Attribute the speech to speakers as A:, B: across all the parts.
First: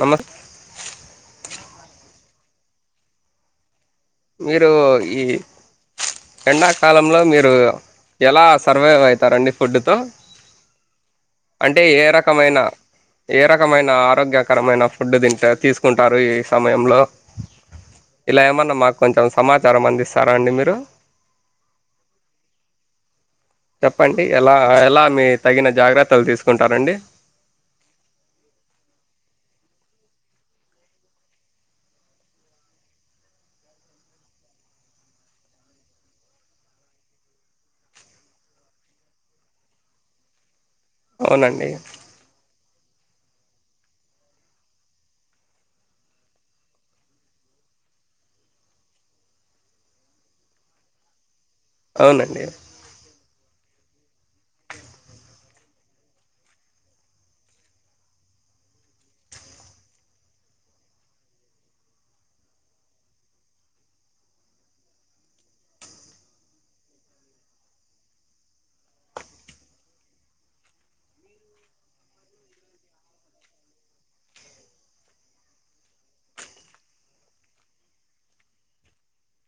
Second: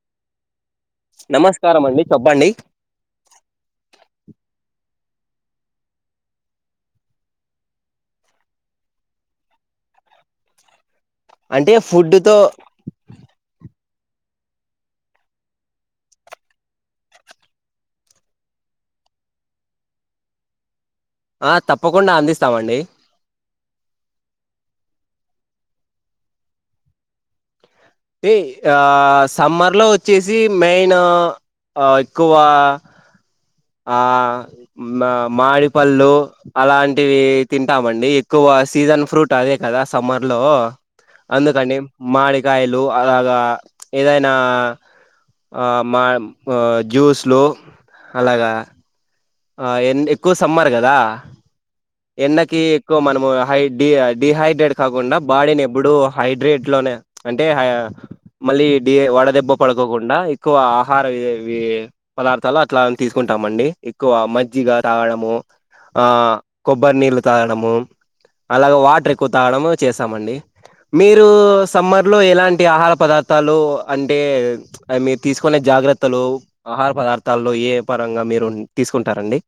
A: నమస్
B: నమస్కారం అండి చెప్పండి
A: మీరు ఈ ఎండాకాలంలో మీరు ఎలా సర్వైవ్ అవుతారండి. ఫుడ్తో అంటే ఏ
B: ఫుడ్ తో
A: రకమైన ఏ రకమైన ఆరోగ్యకరమైన ఫుడ్ తింట తీసుకుంటారు. ఈ సమయంలో ఇలా ఏమన్నా మాకు కొంచెం సమాచారం అందిస్తారా. అండి మీరు
B: ఆ తప్పకుండా అందిస్తామండి.
A: చెప్పండి ఎలా ఎలా మీ తగిన జాగ్రత్తలు తీసుకుంటారండి.
B: ఆ సమ్మర్ లో వచ్చేసి మెయిన్ ఎక్కువ ఆ మా మాడిపళ్ళు అలాంటివి తింటామండి. ఎక్కువ సీజన్ ఫ్రూట్ అదే కదా సమ్మర్ లో
A: అవునండి
B: అందుకనీ మాడిగాయలు అ ఎ మఆ ఏమైనా అలాగ జ్యూస్లు అలాగా ఆ ఎ ఎక్కువ సమ్మర్ కదా
A: అవునండి
B: ఎండకి ఎక్కువ మనము హై డి డిహైడ్రేట్ కాకుండా బాడీని ఎప్పుడూ హైడ్రేట్ లోనే. అంటే మళ్ళీ వడదెబ్బ పడుకోకుండా ఎక్కువ ఆహార పదార్థాలు అట్లా తీసుకుంటామండి. ఎక్కువ మజ్జిగా తాగడము, ఆ కొబ్బరి నీళ్ళు తాగడము అలాగ వాటర్ ఎక్కువ తాగడము చేసామండి. మీరు సమ్మర్లో ఎలాంటి ఆహార పదార్థాలు అంటే మీరు తీసుకునే జాగ్రత్తలు ఆహార పదార్థాల్లో ఏ పరంగా మీరు తీసుకుంటారంండి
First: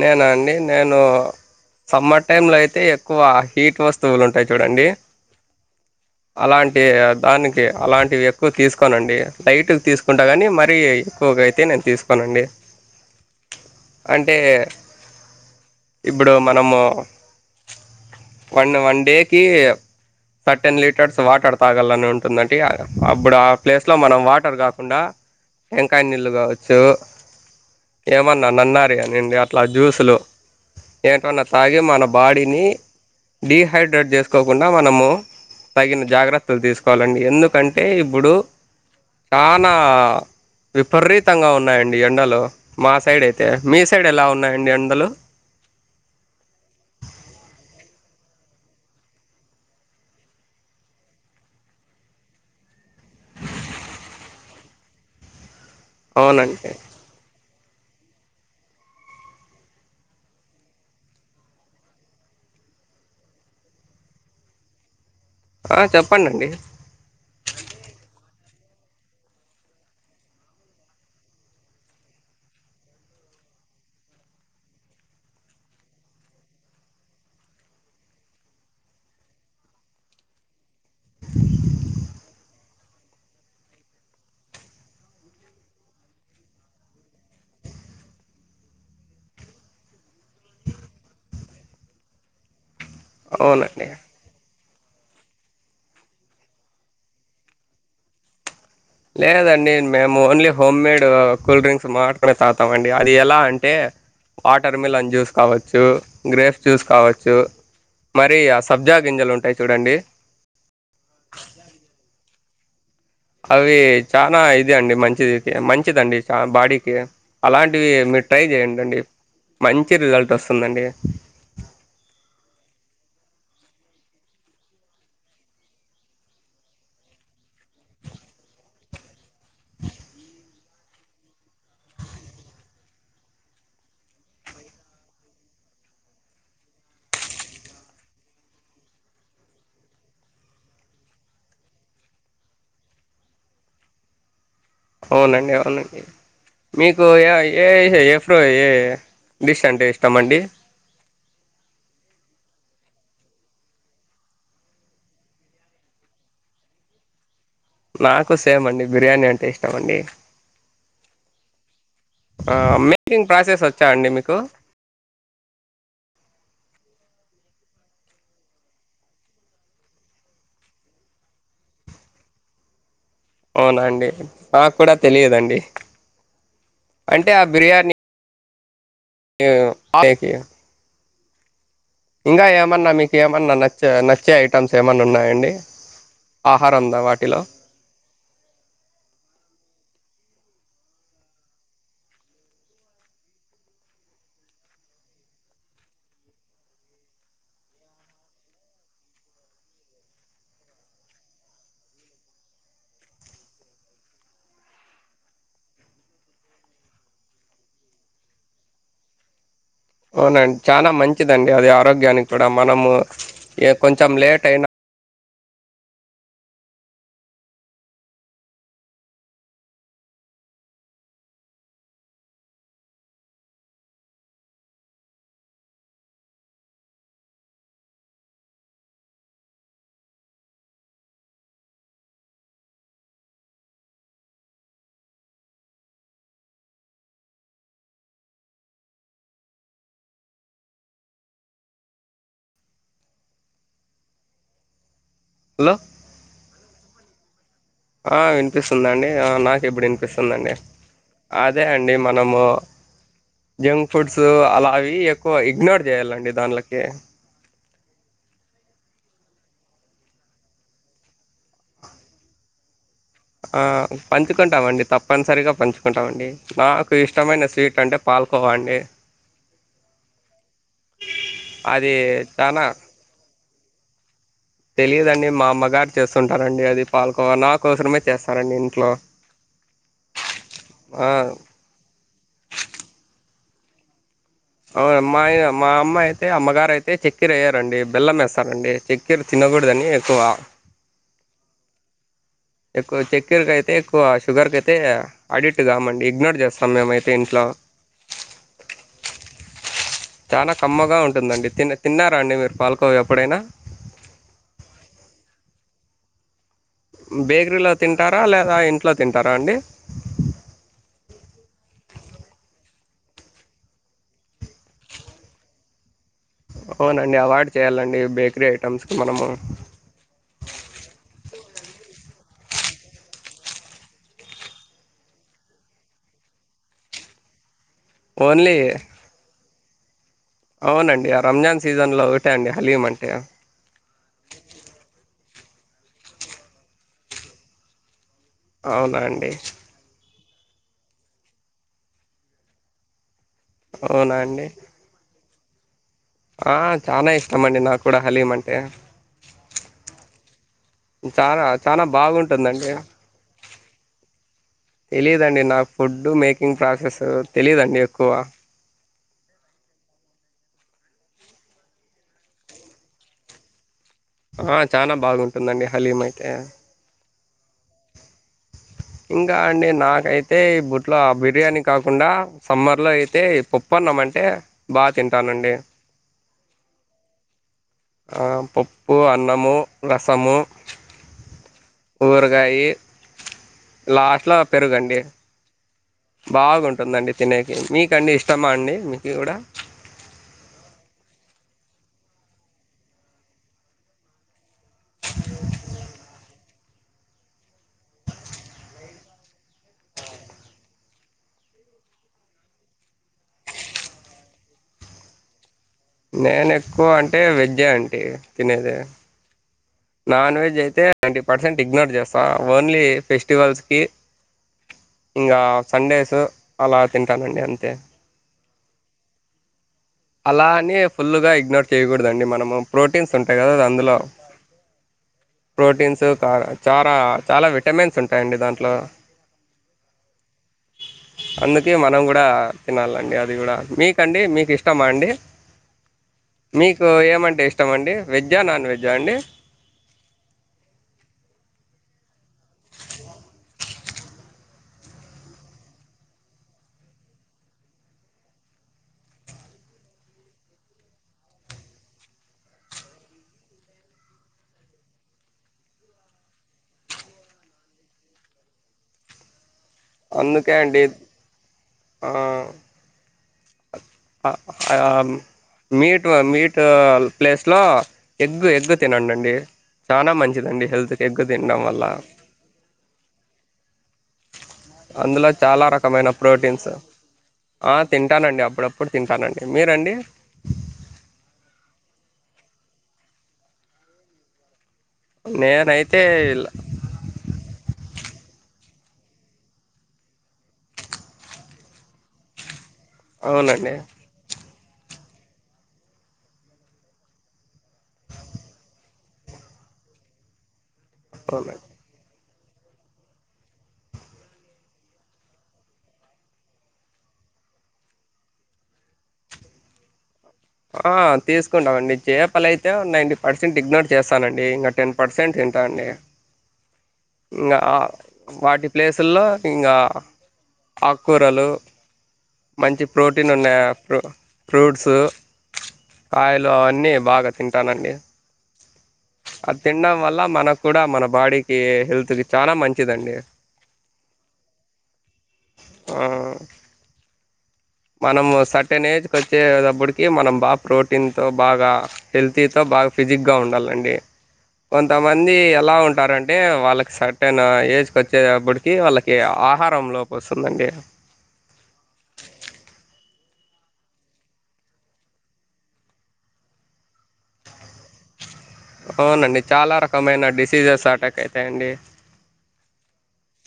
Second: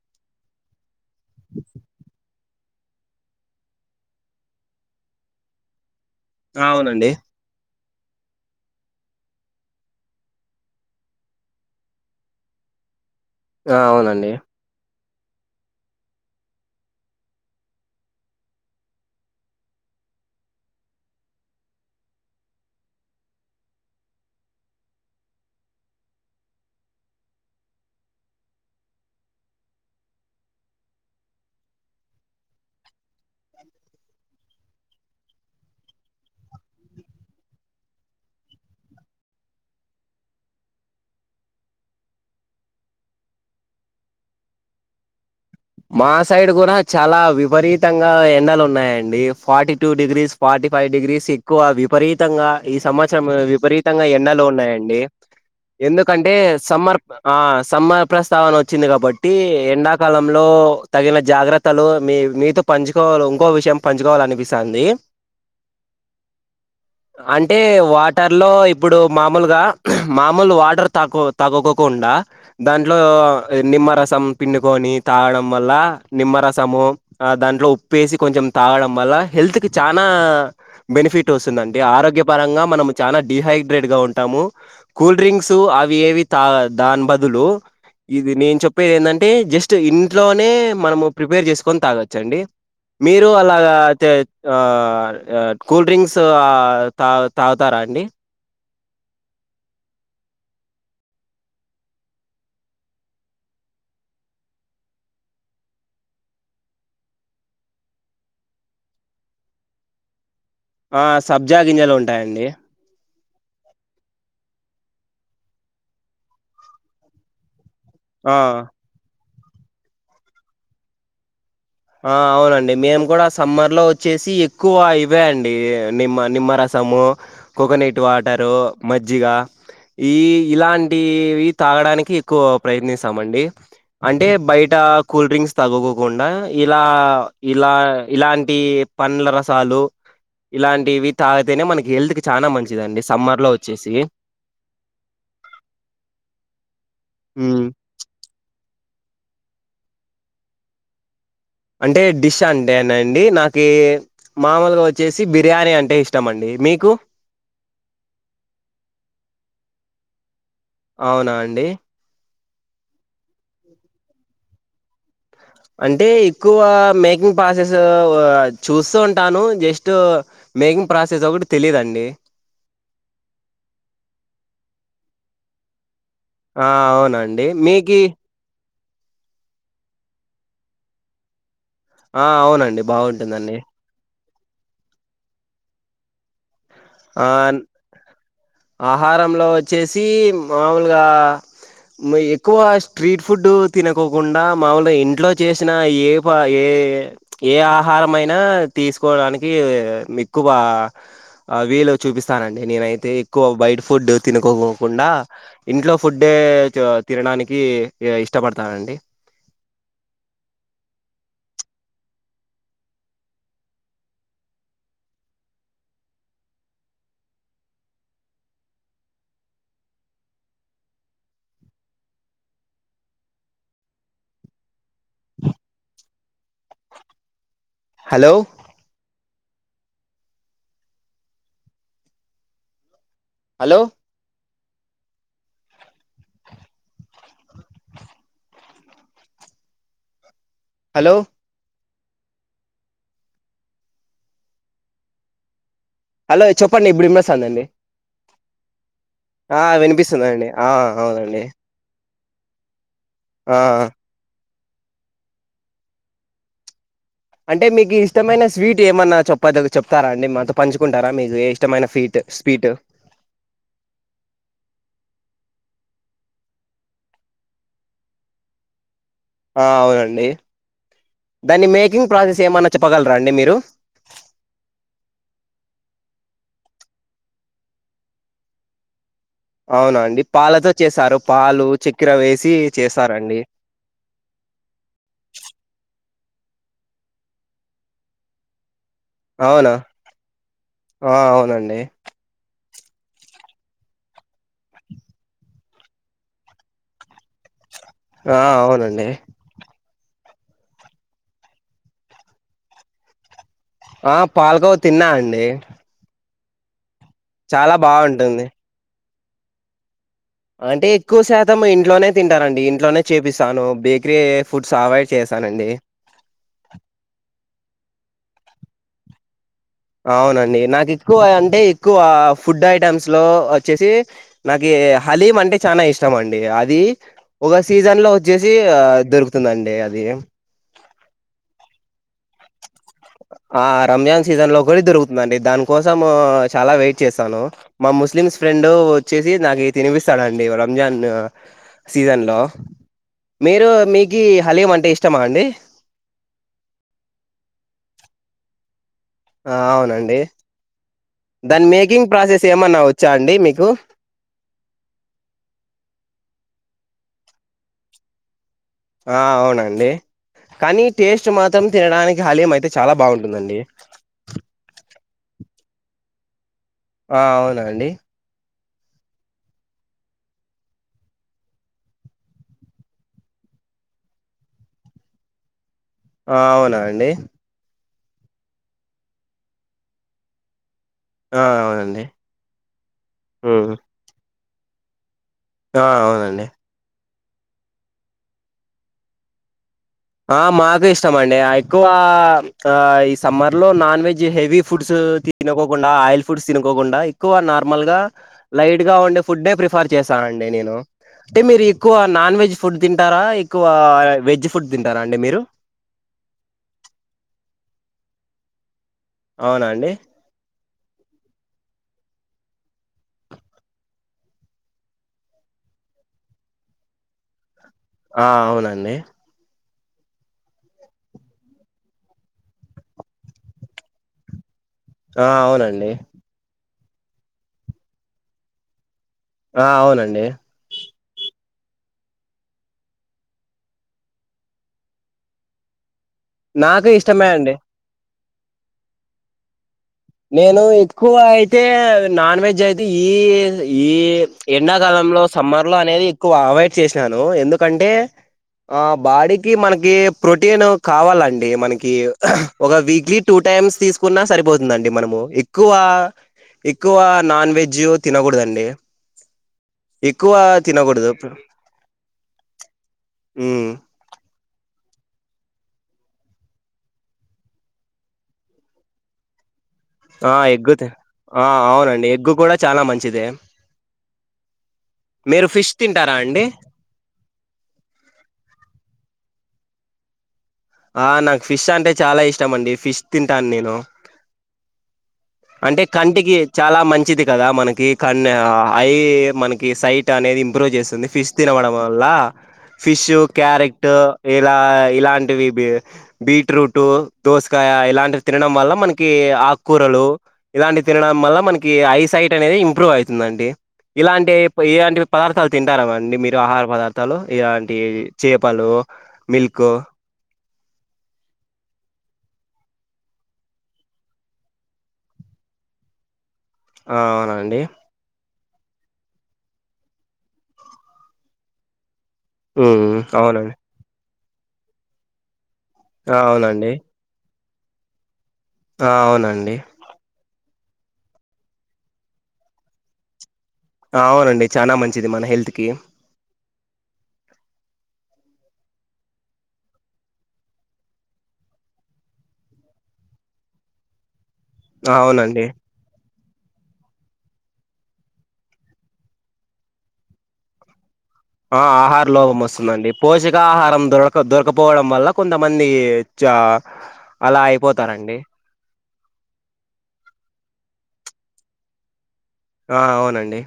A: నేనా అండి నేను సమ్మట్ టై లో అయితే ఎక్కువ హీట్ వస్తువులు ఉంటాయి చూడండి. అలాంటి
B: అవునండి
A: దానికి అలాంటివి ఎక్కువ తీసుకోనండి. లైట్ తీసుకుంటా కానీ మరీ ఎక్కువగా అయితే నేను తీసుకోనండి.
B: ఆ అవునండి
A: అంటే ఇప్పుడు మనము వన్ వన్ డే క సర్ టెన్ లీటర్స్ వాటర్ తాగాలని ఉంటుందంట అప్పుడు ఆ ప్లేస్ లో మనం వాటర్ కాకుండా వెంకాయ నీళ్ళు కావచ్చు ఏమన్నా అన్న అ అండి అట్లా జ్యూస్లు ఏంటన్నా తాగి మన బాడీని డడిహైడ్రేట్ చేసుకోకుండా. మనము తగిన జాగ్రత్తలు తీసుకోవాలండి. ఎందుకంటే ఇప్పుడు చాలా విపరీతంగా ఉన్నాయండి. ఎండలు మా సైడ్ అయితే మీ స సైడ్ ఎలా ఉన్నాయండి ఎండలు
B: మా సైడ్ కూడా చాలా విపరీతంగా ఎండలు ఉన్నాయండి. Forty two degrees forty five degrees ఎక్కువ విపరీతంగా ఈ సంవత్సరం. విపరీతంగా ఎన్న లోన్ ఉన్నాయండి ఎందుకంటే
A: అవునండి
B: సమ్మర్ ఆ సమ్మ ప్రస్తావన వచ్చింది కాబట్టి ఎండాకాలం లో తగిన జాగ్రత్తలు మీ మీతో పంచుకోవాల ఇంకో విషయం పంచుకోవాల అనిపిస్తుంది.
A: ఆ చెప్పండండి
B: అంటే వాటర్ ఇలో ఇప్పుడు మామూలుగా మామూలు వాటర్ తా తాకుండా దాంట్లో నిమ్మరసం పిండుకని తాగడం వల్ల నిమ్మరసము దాంట్లో ఉప్పుసి కొంచెం తాగడం వల్ల హెల్త్ కి చాలనా బెనిఫిట్ వస్తుందండి. ఆరోగ్య పరంగా మనం చాలా డిహైడ్రేట్ గా ఉంటాము. కూల్ డ్రింక్స్ అవి ఏవి తా దాని బదులు ఇది నేను చెప్పేది ఏంటంటే జస్ట్ నస్ట్ ఇంట్లోనే మనము ప్రిపేర్ చేసుకొని తాగొచ్చండి. మీరు అలాగా
A: అవునండి
B: అతే కూల్ డ్రింక్స్ తా తాగుతారా అండి
A: లేదండి. మేము ఓన్లీ హోమ్మేడ్ కూల్ డ్రింక్స్ మాట్కునే తాగుతామ అండి. అది ఎలా అంటే వాటర్ మిలన్ జ్యూస్ కావచ్చు గ్రేప్స్ జ్యూస్ కావచ్చు మరి ఆ సబ్జా గింజలు ఉంటాయి చూడండి.
B: ఆ సబ్జా గింజలు ఉంటాయండి.
A: అవి చాలా ఇది అండి మంచిది మంచిదండి చ బాడీకి అలాంటి వి మీరు
B: ఆ
A: ట్రై చేయండిండి. మంచి రిజల్ట్ వస్తుందండి.
B: ఆ అవునండి. మేము కూడా సమ్మర్లో వచ్చేసి ఎక్కువ ఇవేయంండి. నిమ్మ నిమ్మరసము కోకోనట్ వాటరు మజ్జిగ ఈ ఇలాంటివి తాగడానికి ఎక్కువ ప్రయత్నిస్తామండి. అంటే బయట కూల్డ్రింక్స్ తగ్కుండా ఇలా ఇలా ఇలాంటి పండ్ల రసాలు ఇలాంటి ఇవి తాగితేనే మనకి హెల్త్ కి చాలా మంచిదండి. సమ్మర్ లో వచ్చేసి
A: అవునండి అవునండి మీకు ఏ
B: హ్మ్
A: ఏ ఎఫ్రో ఏ డిష్ అంటే ఇష్టమ అండి
B: అంటే డిష్ అంటేన అండి నాకు మామూలుగా వచ్చేసి బిర్యానీ అంటే ఇష్టం అండి మీకు
A: నాకు సేమ్ అండి బిర్యానీ అంటే ఇష్టం అండి
B: అవునా అండి
A: మేకింగ్ ప్రాసెస్ వచ్చా అండి మీకు
B: అంటే ఎక్కువ మేకింగ్ ప్రాసెస్ చూస్తూ ఉంటాను జస్ట్ మేకింగ్ ప్రాసెస్ ఒకటి తెలిదుండి
A: అవునాండి నాకు కూడా తెలియదండి.
B: ఆ అవునండి మీకి
A: టక్ ఇ
B: ఆ
A: హింగా
B: అవునండి
A: ఏమన్నా మీకు ఏమన్నా
B: బాగుంటుందండి
A: నచ్చ నచ్చేయి అట్టమ్స్ ఏమన్న ఉన్నాయండి ఆహారం
B: ఆ
A: వాటిలో
B: ఆహారంలో వచ్చేసి మాముూలుగా ఎక్కువ స్ట్రీట్ ఫుడ్డు తినకోకుండా మామూలుగా ఇంట్లో చేసిన ఏ పా ఏ ఏ ఆహారమయినా తీసుకోవడానికి ఎక్కువ వీళ్లు చూపిస్తానండి నేనైతే ఎక్కువ బైట్ ఫుడ్ తినుకోకుండా ఇంట్లో ఫుడ్డే తినడానికి ఇష్టపడతానండి
A: అవునండి చాలా మంచిదండి అది ఆరోగ్యానికి కూడా మనము ఏ కొంచెం లేట్ అయినా
B: hello hello hello
A: hello
B: hello చెప్పండి ఇప్పుడు వినిపిస్తాంది అండి
A: ఆ వినిపిస్తుందండి ఆ నాకు ఇప్పుడు
B: వినిపిస్తుందండి
A: వినిపిస్తుందిండి
B: ఆ అవునండి
A: అదే అండి మనము
B: ఆ ఆ
A: జంక్ ఫుడ్స్ అలా అవి ఎక్కువ ఇగ్నోర్ చేయాలండి దానిలోకి
B: అంటే మీకు ఇష్టమైన స్వీట్ ఏమన్నా చేపట్లేదు చెప్తారా అండి మాతో పంచుకుంటారా మీకు ఏ ఇష్టమైన ఫీట్ స్వీట్
A: ఆ పంచుకుంటామండి తప్పనిసరిగా పంచుకుంటామండి నాకు ఇష్టమైన స్వీట్ అంటే పాల్కోవా అండి
B: అవునండి దాన్ని
A: అది
B: మేకింగ్ ప్రాసెస్ ఏమన్నా చెప్పగలరా అండి మీరు
A: తెలిదండి మా అమ్మగారు చేస్తుంటారండి అది పాల్కోవ నా కోసం మే చేస్తారండి ఇంట్లో
B: అవునండి పాలతో
A: ఆ
B: చేస్తారు పాలు చక్కెర వేసి చేస్తారండి
A: అవును మా యమా అమ్మాయితే అమ్మగారు అయితే చెక్కిర వయ్యారండి బెల్లం వేస్తారండి చె
B: అవునా ఆ అవునండి
A: ఎక్కువ చెక్కెరక అయితే ఎక్కువ షుగర్ క అయితే అడిక్ట్ కామండి ఇగ్నోర్ చేస్తాం మేమైతే ఇంట్లో
B: ఆ అవునండి
A: చాలా కమ్మగా ఉంటుందండి తినా తిన్నారా అండి మీరు పాలకోవా ఎప్పుడైనా
B: ఆ పాలగవ తిన్నా అండి
A: బేకరీలో
B: చాలా
A: తింటారా
B: బాగుంటుంది
A: లేదా ఇంట్లో తింటారా అండి
B: అంటే ఎక్కువ శాతం ఇంట్లోనే తింటారండి ఇంట్లోనే చేపిస్తాను బేకరీ ఫుడ్స్ అవోయిడ్ చేస్తానండి
A: అవునండి అవాయిడ్ చేయాలండి బేకరీ ఐటమ్స్ కి మనము
B: అవునండి నాకు ఎక్కువ అంటే ఎక్కువ ఫుడ్ ఐటమ్స్ లో వచ్చేసి నాకు హలీమ్ అంటే చాలా ఇష్టం అండి అది ఒక సీజన్ లో వచ్చేసి
A: ఓన్లీ
B: దొరుకు దొరుకుతుంది అది
A: అవునండి ఆ రంజాన్ సీజన్ లో ఒకటే అండి హలీమంట
B: ఆ రంజాన్ సీజన్లో ఒకరిద్దరు ండి దాని కోసం చాలా వెయిట్ చేస్తాను ము ముస్లిమ్స్ ఫ్రెండ్
A: అవునా అండి
B: వచ్చేసి నాకు తనిపిస్త స్తడండి రంజాన్ సీజన్ లో మీరు
A: అవునా
B: మీకి
A: అండి
B: హలీమ్ అంటే ఇష్టమా అండి
A: ఆ చాన ఇష్టమండి నాక్కూడ హలీమ్ అంటే
B: ఆ అవున అండి
A: చాన చాన బాగుంటుందండి.
B: వచ్చా అండి మీకు
A: తెలియదండి నా ఫుడ్ మేకింగ్ ప్రాసెస్ తెలియదండి ఎక్కువ
B: ఆ అవునా అండి. కానీ టేస్ట్ మాత్రం తినడానికి హలీమ్ అయితే చాలా బాగుంటుందండి
A: ఆ, చాలా బాగుంటుందండి హలీమ్ అయితే
B: ఆ అవునండి
A: ఇంకా అండి నాకైతే ఇబుట్లో ఆ బిర్యానీ కాకుండా, సమ్మర్ లో అయితే పప్పన్నం అంటే బాగ తింటానండి.
B: ఆ అవునా అండి
A: ఆ పప్పు, అన్నము, రసము
B: ఆ అవునండి
A: ఊరగాయి
B: ఉమ్
A: లాస్ట్ లో పెరుగండి
B: ఆ అవునండి
A: బాగుంటుందండి తినేకి మీకండి ఇష్టమా అండి మీకి కూడా
B: ఆ మాకు ఇష్టం అండి ఎక్కువ ఈ సమ్మర్ లో నాన్ వెజ్ హెవీ ఫుడ్స్ తినకోకుండా ఆయిల్ ఫుడ్స్ తినకోకుండా ఎక్కువ నార్మల్ గా లైట్ గా ఉండే ఫుడ్ ప్రిఫర్ చేస్తానండి నేను. అంటే మీరు ఎక్కువ నాన్ వెజ్ ఫుడ్ తింటారా, ఎక్కువ వెజ్ ఫుడ్ తింటారా అండి మీరు
A: నేను ఎక్కువ అంటే వెజె అంటి తినేది
B: అవునా అండి
A: తే నైంటీ పర్సెంట్ ఇగ్నోర్ చేస్తా. ఓన్లీ ఫెస్టివల్స్కి ఇంగా సండేస్ అలా తింటానండి అంతే
B: ఆ అవునా అండి
A: అలానే ఫుల్లుగా ఇగ్నోర్ చేయ్యకూడదండి మనము ప్రోటీన్స్ ఉంటాయి కదా అందులో
B: ఆ అవునండి
A: ప్రోటీన్స్ కార చార చాలా విటమిన్స్ ఉంటాయండి దాంట్లో
B: ఆ అవునండి
A: అందుకే మనం కూడా తినాలండి అది కూడ, మీకండి మీకు ఇష్టమా అండి మీకు
B: నాకు ఇష్టమే
A: ఏమంటే ఇష్టం అండి వెజ్జా నాన్ వెజ్జా అండి
B: నేను ఎక్కువ అయితే నాన్ వెజ్ అయితే ఈ ఈ ఎండా కాలంలో సమ్మర్ లో అనేది ఎక్కువ అవాయిడ్ చేశాను. ఎందుకంటే ఆ బాడీకి మనకి ప్రోటీన్ కావాలండి, మనకి ఒక వీక్లీ టూ టైమ్స్ తీసుకున్నా సరిపో తుదండి మనము ఎక్కువ ఎక్కువ నాన్ వెజ్ తినకూడదండి ఎక్కువ
A: అందుకే అండి
B: తినకుడదు
A: ఆ,
B: హ్మ్
A: ఆ మీట్ మీట్ ప్లేస్ లో ఎగ్గు ఎగ్ తినండి అండి చాన
B: ఆ
A: మంచిదండి
B: ఎగ్గు తి-
A: హెల్త్కి ఎగ్
B: ఆ
A: తిండం వల్లా.
B: అవునండి ఎగ్గు కూడా చాలా మంచిదే
A: అందులో
B: మీరు
A: చాల
B: ఫిష్
A: రకమైన
B: తింటారా అండి
A: ప్రోటీన్స్ ఆ తింటానండి అప్పుడప్పు టానండి మీరండి
B: ఆ నాకు ఫిష్ అంటే చాలా ఇష్టం అండి ఫిష్ తింటాను నేను అంటే
A: నేనైతే
B: కంటికి
A: ఇలా-
B: చాలా మంచిది కదా మనకి కన్న హై మనకి సైట్ అనేది ఇంప్రూవ్ చేస్తుంది ఫిష్ తినవడం వల్ల ఫిష్ు
A: అవునండి
B: క్యారెట్ ఏ ఇలా ఇలాంటివి బీట్రూట్ దోస కాయ ఇలాంటి తినడం వల్ల మనకి ఆకు కూరలు ఇలాంటి తినడం వల్ల
A: అవునండి
B: మనకి ఐ సైట్ అనేది ఇంప్రూవ్ అవుతుందండి ఇలాంటి ఇలాంటి పదార్థాలు తింటారామండి మీరు ఆహార పదార్థాలు ఇలాంటి చేపలు మిల్క్
A: ఆ తీసుకుంటామండి చేపలు అయితే నైంటీ పర్సెంట్ ఇగ్నోర్ చేస్తానండి ఇంకా టెన్ పర్సెంట్ తింటా అండి
B: ఆ
A: ఇంగ
B: అవునండి
A: ఆ వాటి ప్లేసుల్లో ఇంకా ఆకుకూరలు మంచి
B: ఉమ్,
A: ప్రోటీన్
B: అవునండి
A: ఉన్నాయా ప్రో ఫ్రూట్స్
B: ఆ
A: కాయలు
B: అవునండి
A: అవన్నీ బాగా తింటానండి
B: ఆ
A: ఆ
B: అవునండి
A: తిండం వల్ల మనకు కూడా మన బాడీకి హెల్త్ కి చాలా మంచిదండి
B: అవునండి చానా మంచిది మన హెల్త్ కీ
A: ఆ! మనము సర్టెన్ ఏజ్కి వచ్చేప్పుడికి మనం బాగా ప్రోటీన్తో బాగా హెల్తీతో బాగా ఫిజిక్గా ఉండాలండి కొంతమంది
B: అవునండి
A: ఎలా ఉంటారం టే వాళ్ళకి సర్టెన్ ఏజ్కి వచ్చేప్పుడికి వాళ్ళకి ఆహారం లోపం వస్తుందండి
B: ఆ ఆహార లోభం వస్తుందండి పోషక ఆహారం దొరక దొరకపోవడం వల్ల కొంతమంది చా అలా అయిపోతారండి
A: అవునండి చాలా రకమైన డిసీజెస్ అటాక్ అయితాయండి
B: ఆ అవునండి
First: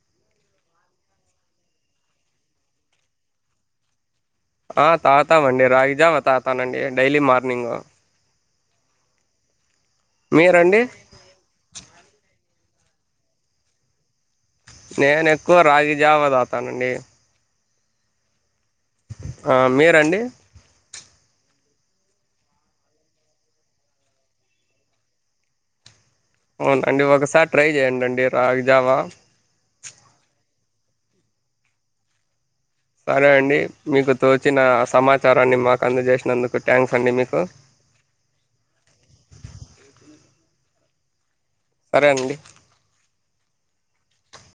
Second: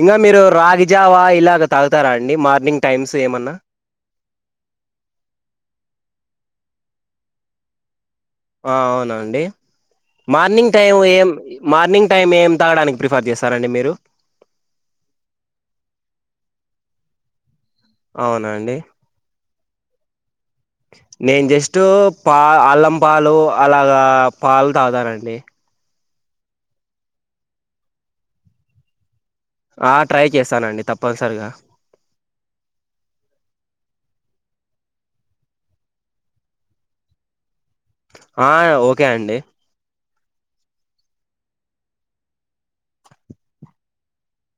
B: ఇంగా మీరు రాగిజావా ఇలాగ తాగుతారా అండి మార్నింగ్ టైమ్స్ ఏమన్నా
A: ఆ తాగుతామండి రాగిజామ తాతానండి డైలీ మార్నింగ్
B: ఆ అవునండి మార్నింగ్
A: మీరండి
B: టైం ఏం మార్నింగ్ టైం ఏం తాగడానికి ప్రిఫర్ చేస్తారండి మీరు
A: నేను ఎక్కువ రాగి జావ తావుతానండి
B: అవున అండీ
A: ఆ మీరండి
B: నేను జస్ట్ పా అల్లం పాలు అలాగా పాలు తాగుతానండి
A: అవునండి ఒకసారి ట్రై చేయండండి రాగి జావా
B: ఆ ట్రై చేస్తానండి తప్పనిసరిగా
A: సరే అండి మీకు తోచిన సమాచారాన్ని మాకు అందజేసినందుకు థ్యాంక్స్ అండి మీకు
B: ఆ ఓకే అండి
A: సరే అండి